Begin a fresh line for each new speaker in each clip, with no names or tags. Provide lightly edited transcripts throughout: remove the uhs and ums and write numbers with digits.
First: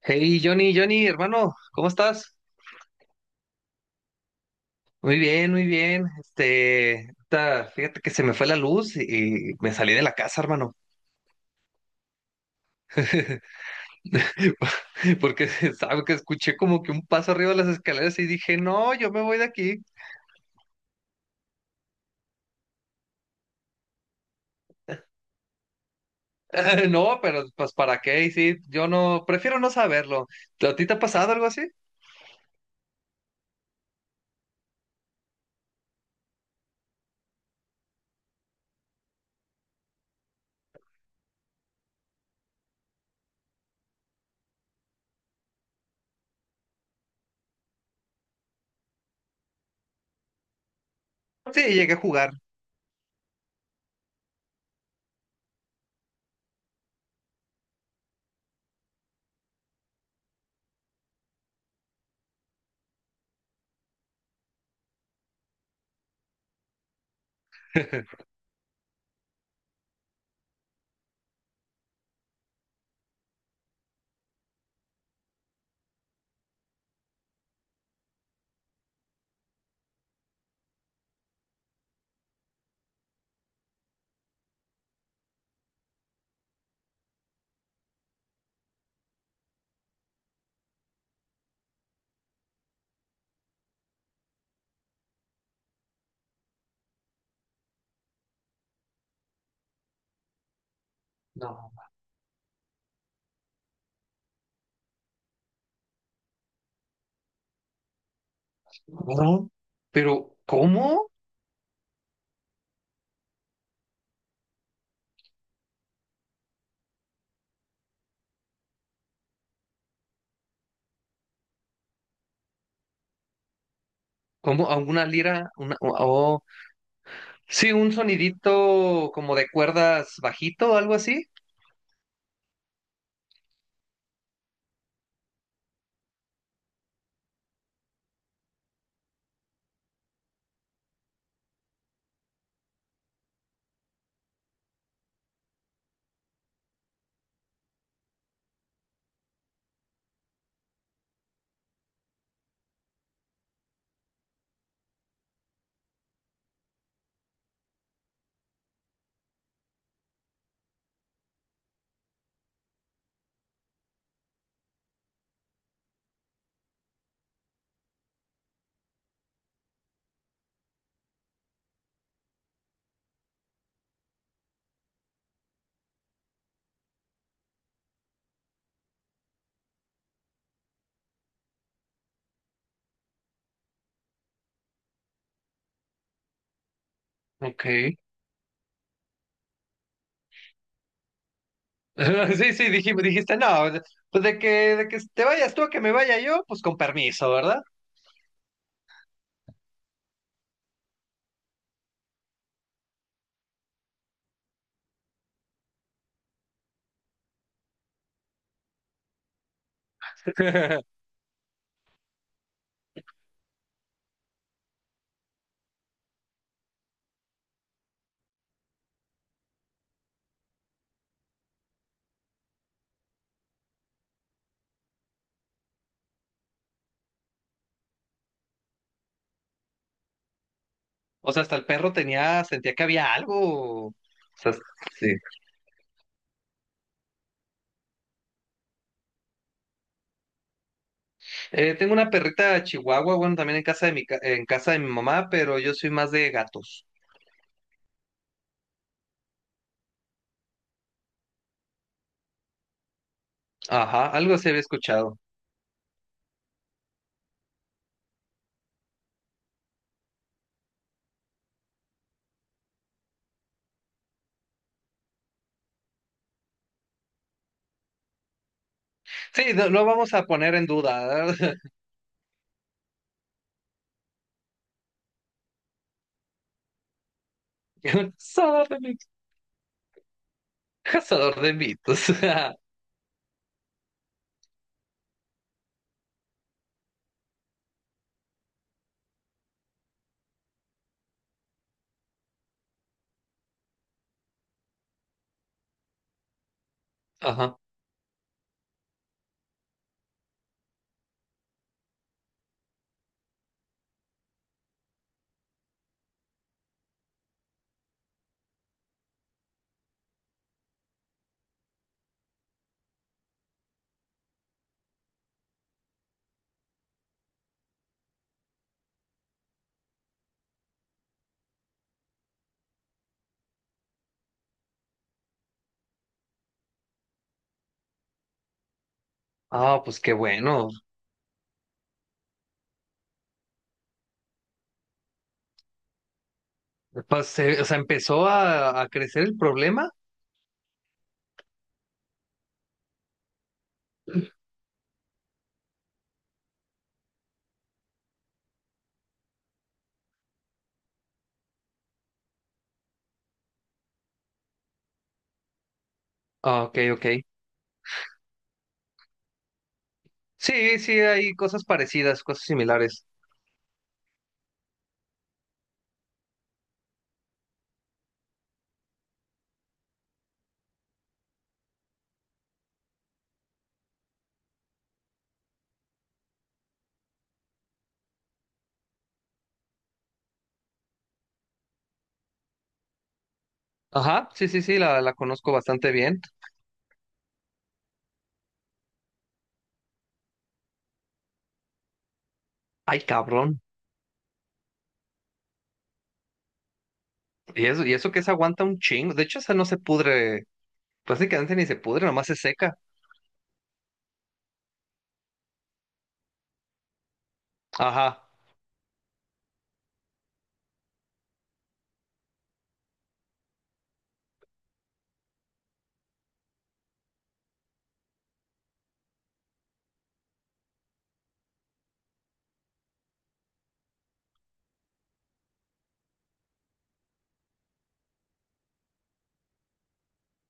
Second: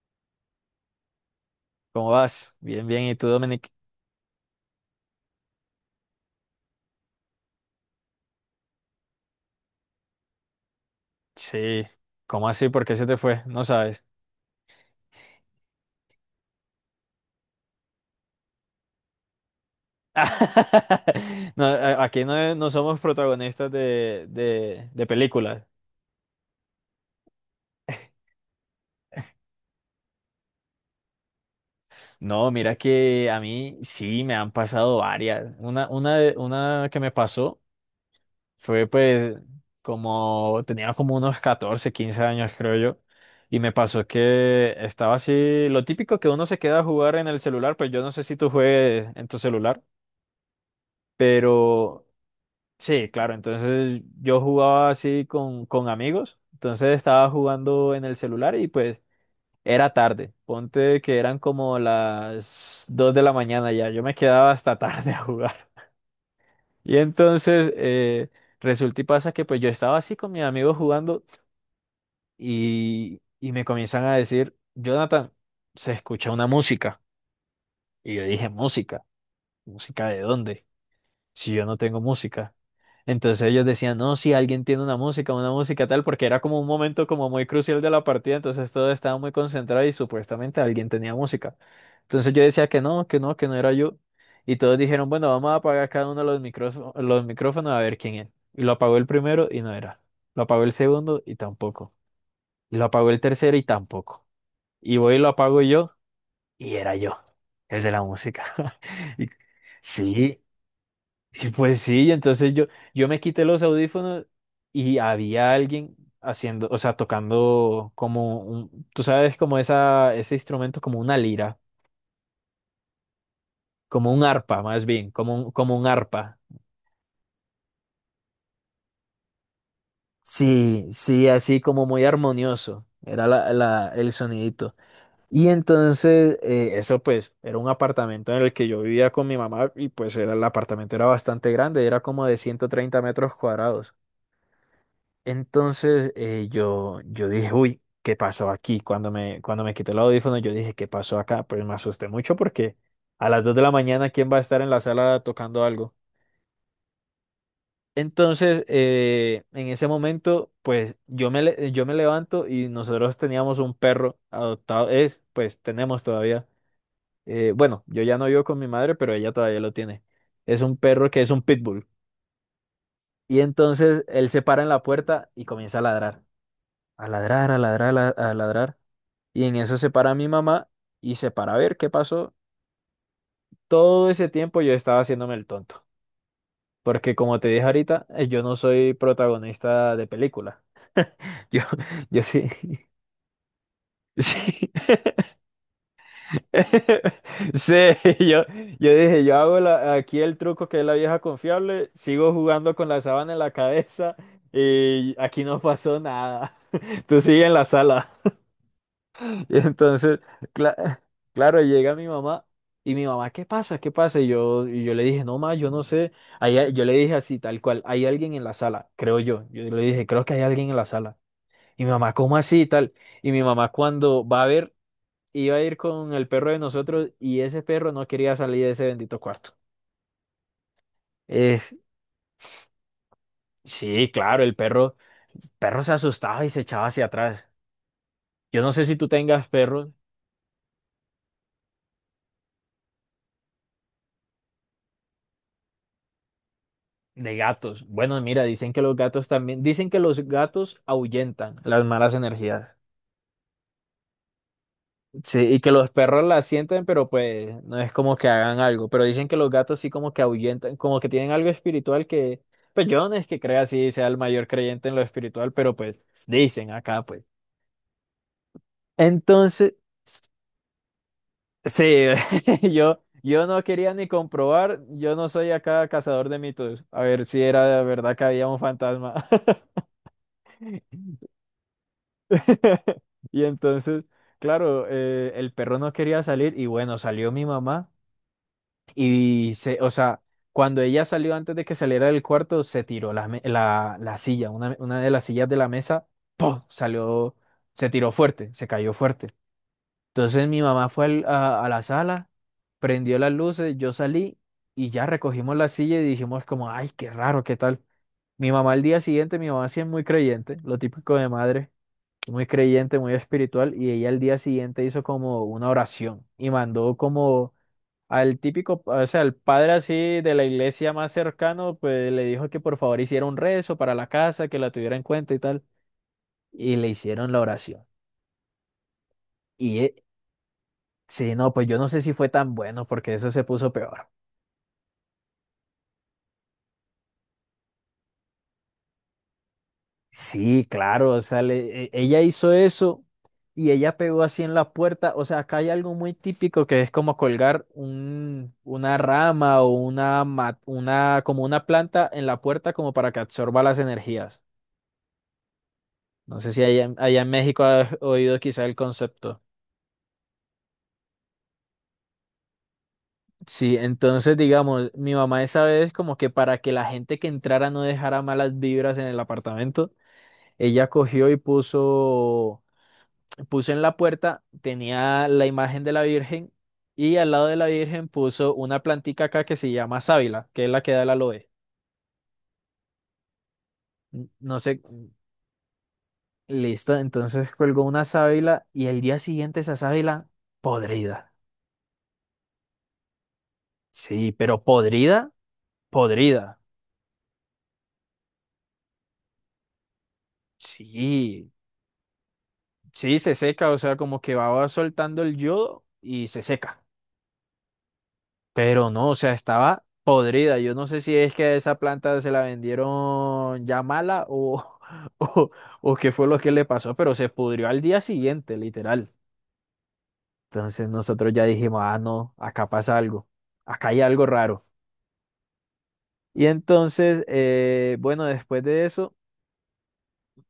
Hey, Johnny, Johnny, hermano, ¿cómo
¿Cómo
estás?
vas? Bien, bien. ¿Y tú, Dominic?
Muy bien, muy bien. Ahorita, fíjate que se me fue la luz y me salí de la casa, hermano.
Sí. ¿Cómo así? ¿Por qué se te fue? No sabes.
Porque, ¿sabes? Que escuché como que un paso arriba de las escaleras y dije, no, yo me voy de aquí.
No, aquí no, no somos protagonistas de películas.
No, pero pues, ¿para qué? Y sí, yo no, prefiero no saberlo. ¿A ti te ha pasado algo así?
No, mira que a mí sí me han pasado varias. Una que me pasó fue pues como tenía como unos 14 15 años creo yo. Y me pasó que estaba así, lo típico que uno se queda a jugar en el celular, pues yo no sé si tú juegues en tu celular.
Sí, llegué a
Pero
jugar.
sí, claro, entonces yo jugaba así con amigos, entonces estaba jugando en el celular y pues era tarde, ponte que eran como las 2 de la mañana ya, yo me quedaba hasta tarde a jugar. Y entonces resulta y pasa que pues yo estaba así con mis amigos jugando y me comienzan a decir, Jonathan, se escucha una música. Y yo dije, ¿música? ¿Música de dónde? Si yo no tengo música. Entonces ellos decían, no, si alguien tiene una música tal, porque era como un momento como muy crucial de la partida, entonces todo estaba muy concentrado y supuestamente alguien tenía música. Entonces yo decía que no, que no, que no era yo. Y todos dijeron, bueno, vamos a apagar cada uno los micrófonos a ver quién es. Y lo apagó el primero y no era. Lo apagó el segundo y
No.
tampoco. Y lo apagó el tercero y tampoco. Y voy y lo apago yo y era yo, el de la música. Y-
No, pero
Sí,
¿cómo?
y pues sí, entonces yo me quité los audífonos y había alguien haciendo, o sea, tocando como un, tú sabes, como esa, ese instrumento, como una lira, como un arpa,
¿Cómo? ¿A
más
una
bien,
lira?
como
Una,
un arpa.
oh, sí, un sonidito como de cuerdas bajito,
Sí,
algo así.
sí, así como muy armonioso, era el sonidito. Y entonces, eso pues, era un apartamento en el que yo vivía con mi mamá y pues era, el apartamento era bastante grande, era como de 130 metros cuadrados. Entonces yo dije, uy, ¿qué pasó aquí? Cuando me quité el audífono, yo dije, ¿qué pasó acá? Pero me asusté mucho porque a las 2 de la mañana, ¿quién va a estar en la sala tocando algo? Entonces, en ese momento, pues yo me levanto y nosotros teníamos un perro adoptado, es, pues tenemos todavía, bueno, yo ya no vivo con mi madre, pero ella todavía lo tiene. Es un perro que es un pitbull. Y entonces él se para en la puerta y comienza a ladrar, a ladrar, a ladrar, a ladrar. Y en eso se para mi mamá y se para a ver qué pasó. Todo ese tiempo yo estaba haciéndome el tonto. Porque como te dije
Ok.
ahorita, yo no soy protagonista de película. Yo, yo sí.
Sí, sí, dijiste, no, pues de
Sí.
de que te vayas tú a que me vaya yo, pues con permiso, ¿verdad?
Sí, yo, yo dije, yo hago aquí el truco que es la vieja confiable, sigo jugando con la sábana en la cabeza y aquí no pasó nada. Tú sigue en la sala. Y entonces, cla- claro, llega mi mamá y mi mamá, ¿qué pasa? ¿Qué pasa? Y yo le dije, no, ma, yo no sé. Yo le dije así, tal cual, hay alguien en la sala, creo yo. Yo le dije, creo que hay alguien en la sala. Y mi mamá, ¿cómo así? Y tal. Y mi mamá, cuando va a ver, iba a ir con el perro de nosotros y ese perro no quería salir de ese bendito cuarto.
O sea, hasta
Eh,
el perro tenía, sentía que había algo. O
sí, claro,
sea, sí.
el perro se asustaba y se echaba hacia atrás. Yo no sé si tú tengas perros.
Tengo una perrita chihuahua, bueno, también en casa de mi, en casa de mi mamá, pero yo soy más de gatos.
De gatos. Bueno, mira, dicen que los gatos también, dicen que los gatos ahuyentan las malas energías.
Ajá, algo se había escuchado.
Sí, y que los perros las sienten, pero pues no es como que hagan algo. Pero dicen que los gatos sí como que ahuyentan, como que tienen algo espiritual que, pues yo no es que crea así, sea el mayor creyente en lo espiritual, pero pues dicen acá, pues.
Sí, no,
Entonces,
no vamos a poner en duda.
sí, yo no quería ni comprobar, yo no soy acá cazador de mitos, a ver si era de verdad que había un
Cazador de mitos.
fantasma.
Cazador de mitos.
Y entonces, claro, el perro no quería salir y bueno, salió mi mamá o sea, cuando ella salió antes de que saliera del cuarto, se tiró la silla, una de las sillas de la mesa, ¡pum! Salió,
Ajá.
se tiró fuerte, se cayó fuerte. Entonces mi mamá fue a la sala, prendió las luces, yo salí y ya recogimos la silla y dijimos como, ay, qué raro, qué tal. Mi mamá al día siguiente, mi mamá sí es muy creyente, lo típico de madre muy creyente, muy espiritual, y ella al día siguiente hizo como una oración y mandó como al típico, o sea, al padre así de la iglesia más cercano, pues le dijo que por favor hiciera un rezo para la casa, que la tuviera en cuenta y tal, y le hicieron la oración. Y
Ah, pues qué bueno.
sí, no, pues yo no sé si fue tan bueno porque eso se puso peor.
Pues, o sea, empezó a crecer el problema.
Sí, claro, o sea, ella hizo eso y ella pegó así en la puerta. O sea, acá hay algo muy típico que es como colgar una rama o una, como una planta en la puerta como para que absorba las energías. No sé si
Ah, ok,
allá, en
ok.
allá en México has oído quizá el concepto.
Sí, sí, hay cosas parecidas, cosas similares.
Sí, entonces digamos, mi mamá esa vez como que para que la gente que entrara no dejara malas vibras en el apartamento, ella cogió y puso puso en la puerta, tenía la imagen de la Virgen y al lado de la Virgen puso una plantica acá que se llama sábila, que es la que da el aloe.
Ajá, sí,
No
sí, sí,
sé,
la conozco bastante bien.
listo, entonces colgó una sábila y el día siguiente esa sábila podrida.
Ay, cabrón.
Sí, pero podrida, podrida.
Y eso que se aguanta un chingo. De hecho, esa no se pudre.
Sí,
Prácticamente ni se pudre, nomás se seca.
sí, se seca, o sea, como que va soltando el yodo y se seca.
Ajá,
Pero no, o sea, estaba podrida. Yo no sé si es que esa planta se la vendieron ya mala o, o qué fue lo que le pasó, pero se pudrió al día siguiente, literal. Entonces nosotros ya dijimos, ah, no, acá pasa algo, acá hay algo raro. Y entonces, bueno, después de eso...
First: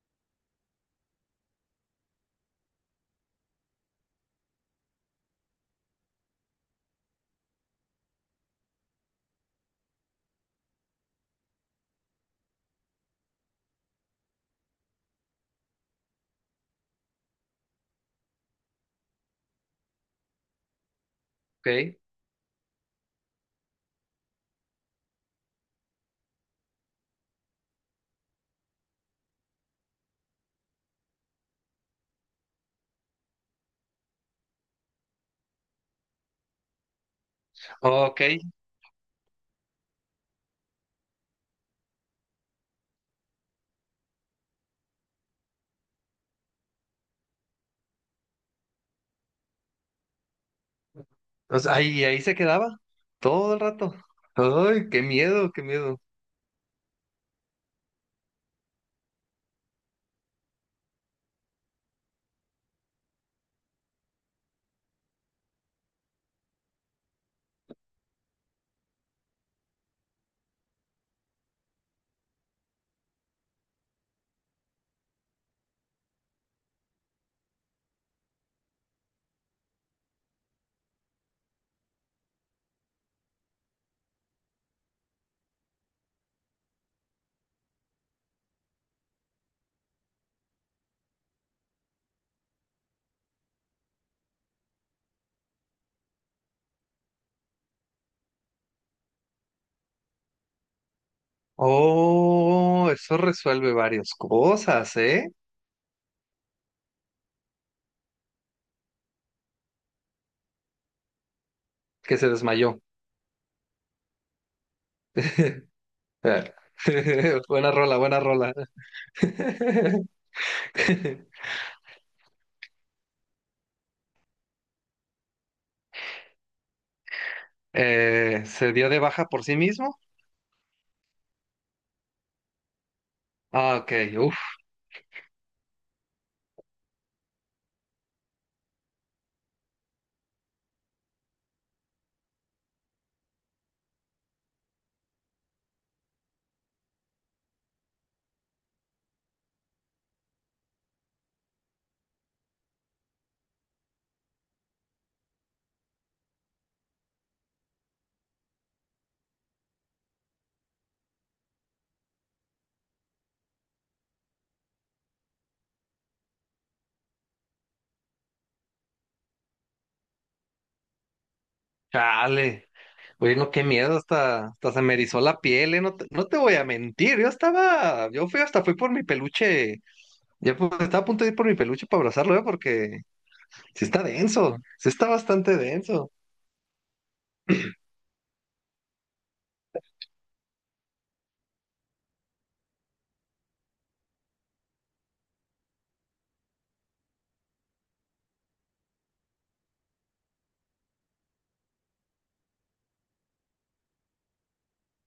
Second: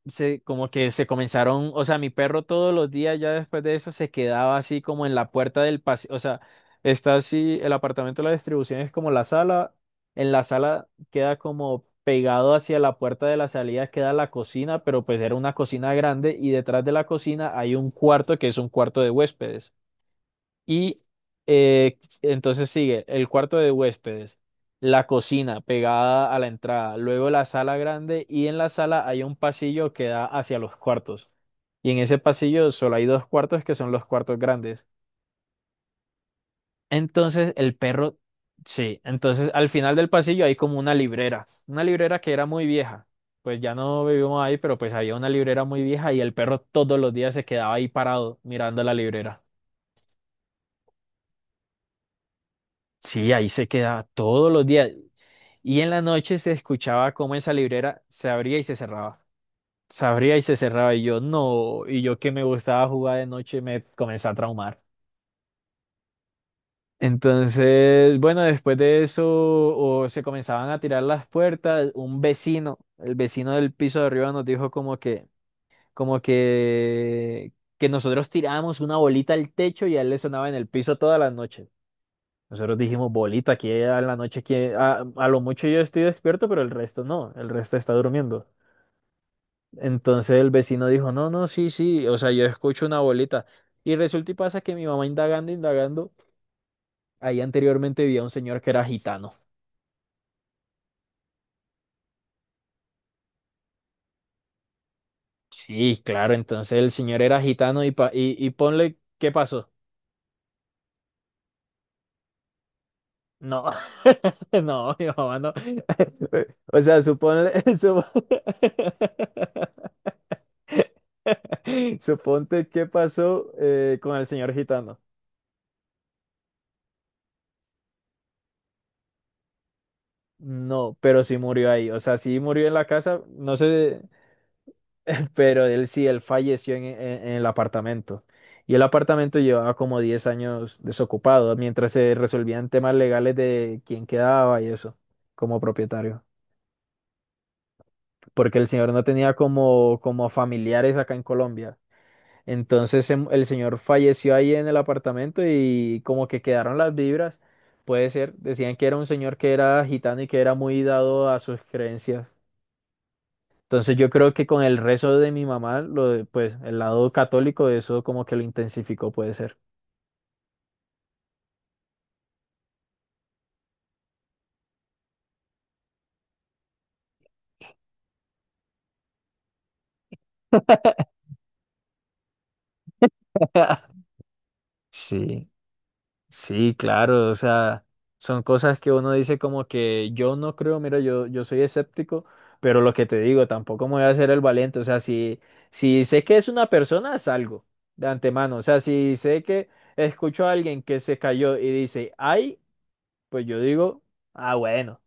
se, como que se comenzaron, o sea, mi perro todos los días ya después de eso se quedaba así como en la puerta del pasillo, o sea, está así, el apartamento de la distribución es como la sala, en la sala queda como pegado hacia la puerta de la salida queda la cocina, pero pues era una cocina grande y detrás de la cocina hay un cuarto que es un cuarto de huéspedes. Y
ok.
entonces sigue el cuarto de huéspedes, la cocina pegada a la entrada, luego la sala grande y en la sala hay un pasillo que da hacia los cuartos. Y en ese pasillo solo hay dos cuartos que son los cuartos grandes. Entonces el perro,
Ok.
sí, entonces al final del pasillo hay como una librera que era muy vieja. Pues ya no vivimos ahí, pero pues había una librera muy vieja y el perro todos los días se quedaba ahí parado mirando la librera.
O sea, ahí, ahí se quedaba
Sí, ahí
todo el
se
rato.
quedaba todos los
Ay,
días.
qué miedo, qué
Y en
miedo.
la noche se escuchaba cómo esa librera se abría y se cerraba. Se abría y se cerraba. Y yo no, y yo que me gustaba jugar de noche me comencé a traumar. Entonces, bueno, después de eso, o se comenzaban a tirar las puertas. Un vecino, el vecino del piso de arriba nos dijo como que nosotros tirábamos una bolita al techo y a él le sonaba en el piso toda la noche. Nosotros dijimos, bolita, aquí en la noche, aquí, a lo mucho yo estoy despierto, pero el resto no, el resto está durmiendo. Entonces el vecino dijo, no, no, sí, sí, o sea, yo escucho una bolita. Y resulta y pasa que mi mamá indagando, indagando, ahí anteriormente vivía un señor que era gitano.
Oh, eso resuelve varias cosas, ¿eh?
Sí, claro, entonces el señor era gitano y ponle, ¿qué pasó?
Que se desmayó.
No, no, mi mamá no. O sea, suponle,
Buena rola, buena rola.
suponte qué pasó con el señor gitano.
¿Se dio de baja por sí mismo?
No, pero sí murió ahí, o sea, sí murió en la casa, no
Ah, ok,
sé,
uf,
pero él sí, él falleció en el apartamento. Y el apartamento llevaba como 10 años desocupado, mientras se resolvían temas legales de quién quedaba y eso, como propietario. Porque el señor no tenía como, como familiares acá en Colombia. Entonces el señor falleció ahí en el apartamento y como que quedaron las vibras. Puede ser, decían que era un señor que era gitano y que era muy dado a sus creencias. Entonces yo creo que con el rezo de mi mamá, pues el lado católico, eso como que lo intensificó, puede ser.
chale. Oye, no, qué miedo, hasta, hasta se me erizó la piel, ¿eh? No te, no te voy a mentir, yo estaba, yo fui hasta fui por mi peluche, estaba a punto de ir por mi peluche para abrazarlo, ¿eh? Porque sí está denso, sí está
Sí,
bastante denso.
sí, claro, o sea, son cosas que uno dice como que yo no creo, mira, yo soy escéptico, pero lo que te digo, tampoco me voy a hacer el valiente, o sea, si sé que es una persona, salgo de antemano, o sea, si sé que escucho a alguien que se cayó y dice, ay, pues yo digo, ah, bueno,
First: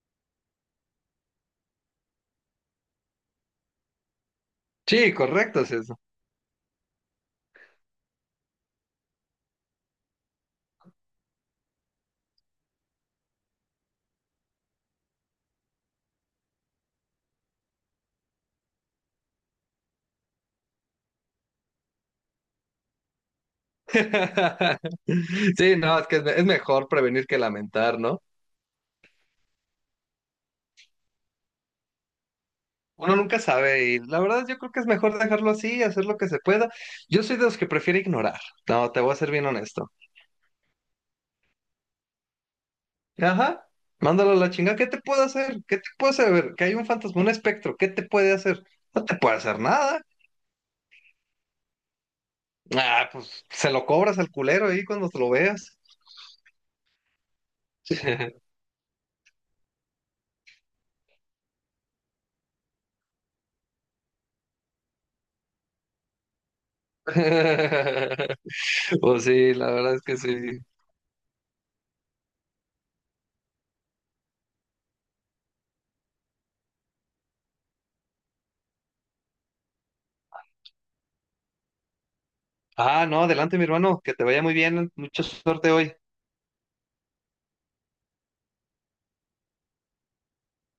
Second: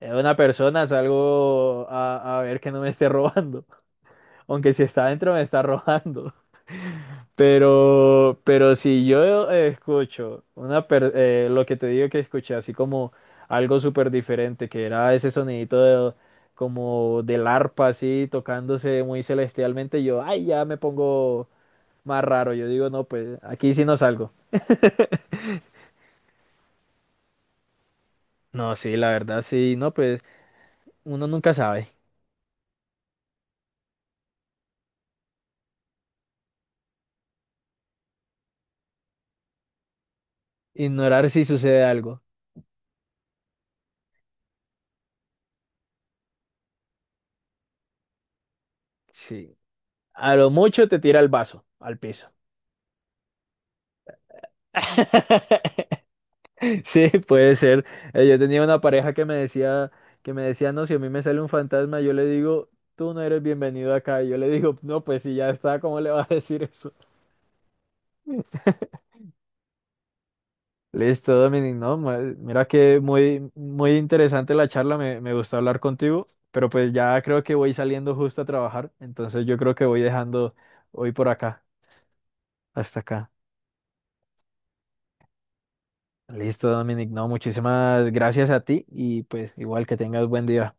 es una persona, salgo a ver que no me esté robando. Aunque si está
Sí,
adentro me está
correcto, sí es eso.
robando. Pero si yo escucho lo que te digo que escuché, así como algo súper diferente, que era ese sonidito como del arpa así tocándose muy celestialmente, yo, ay, ya me pongo más raro. Yo digo, no, pues aquí sí no salgo.
Sí, no, es que es, es mejor prevenir que lamentar, ¿no?
No, sí, la verdad, sí, no, pues uno nunca sabe.
Uno nunca sabe y la verdad yo creo que es mejor dejarlo así, hacer lo que se pueda. Yo soy de los que prefiere ignorar. No, te voy a ser bien honesto.
Ignorar si sucede algo.
Ajá, mándalo a la chingada. ¿Qué te puedo hacer? ¿Qué te puedo hacer? A ver, que hay un fantasma, un espectro. ¿Qué te puede hacer? No te puede
Sí.
hacer nada.
A lo mucho te tira el vaso al piso.
Ah, pues se lo cobras al culero ahí cuando te lo veas.
Sí, puede ser. Yo tenía una pareja que me decía, no, si a mí me sale un fantasma, yo le digo, tú no eres bienvenido acá. Y yo le digo, no, pues si ya está, ¿cómo le vas a decir eso?
Pues sí, la verdad es que sí.
Listo, Dominic, no, mira que muy interesante la charla, me gustó hablar contigo, pero pues ya creo que voy saliendo justo a trabajar, entonces yo creo que voy dejando hoy por acá, hasta
Ah, no,
acá.
adelante mi hermano, que te vaya muy bien, mucha suerte hoy.
Listo, Dominic, no, muchísimas gracias a ti y pues igual que tengas buen día.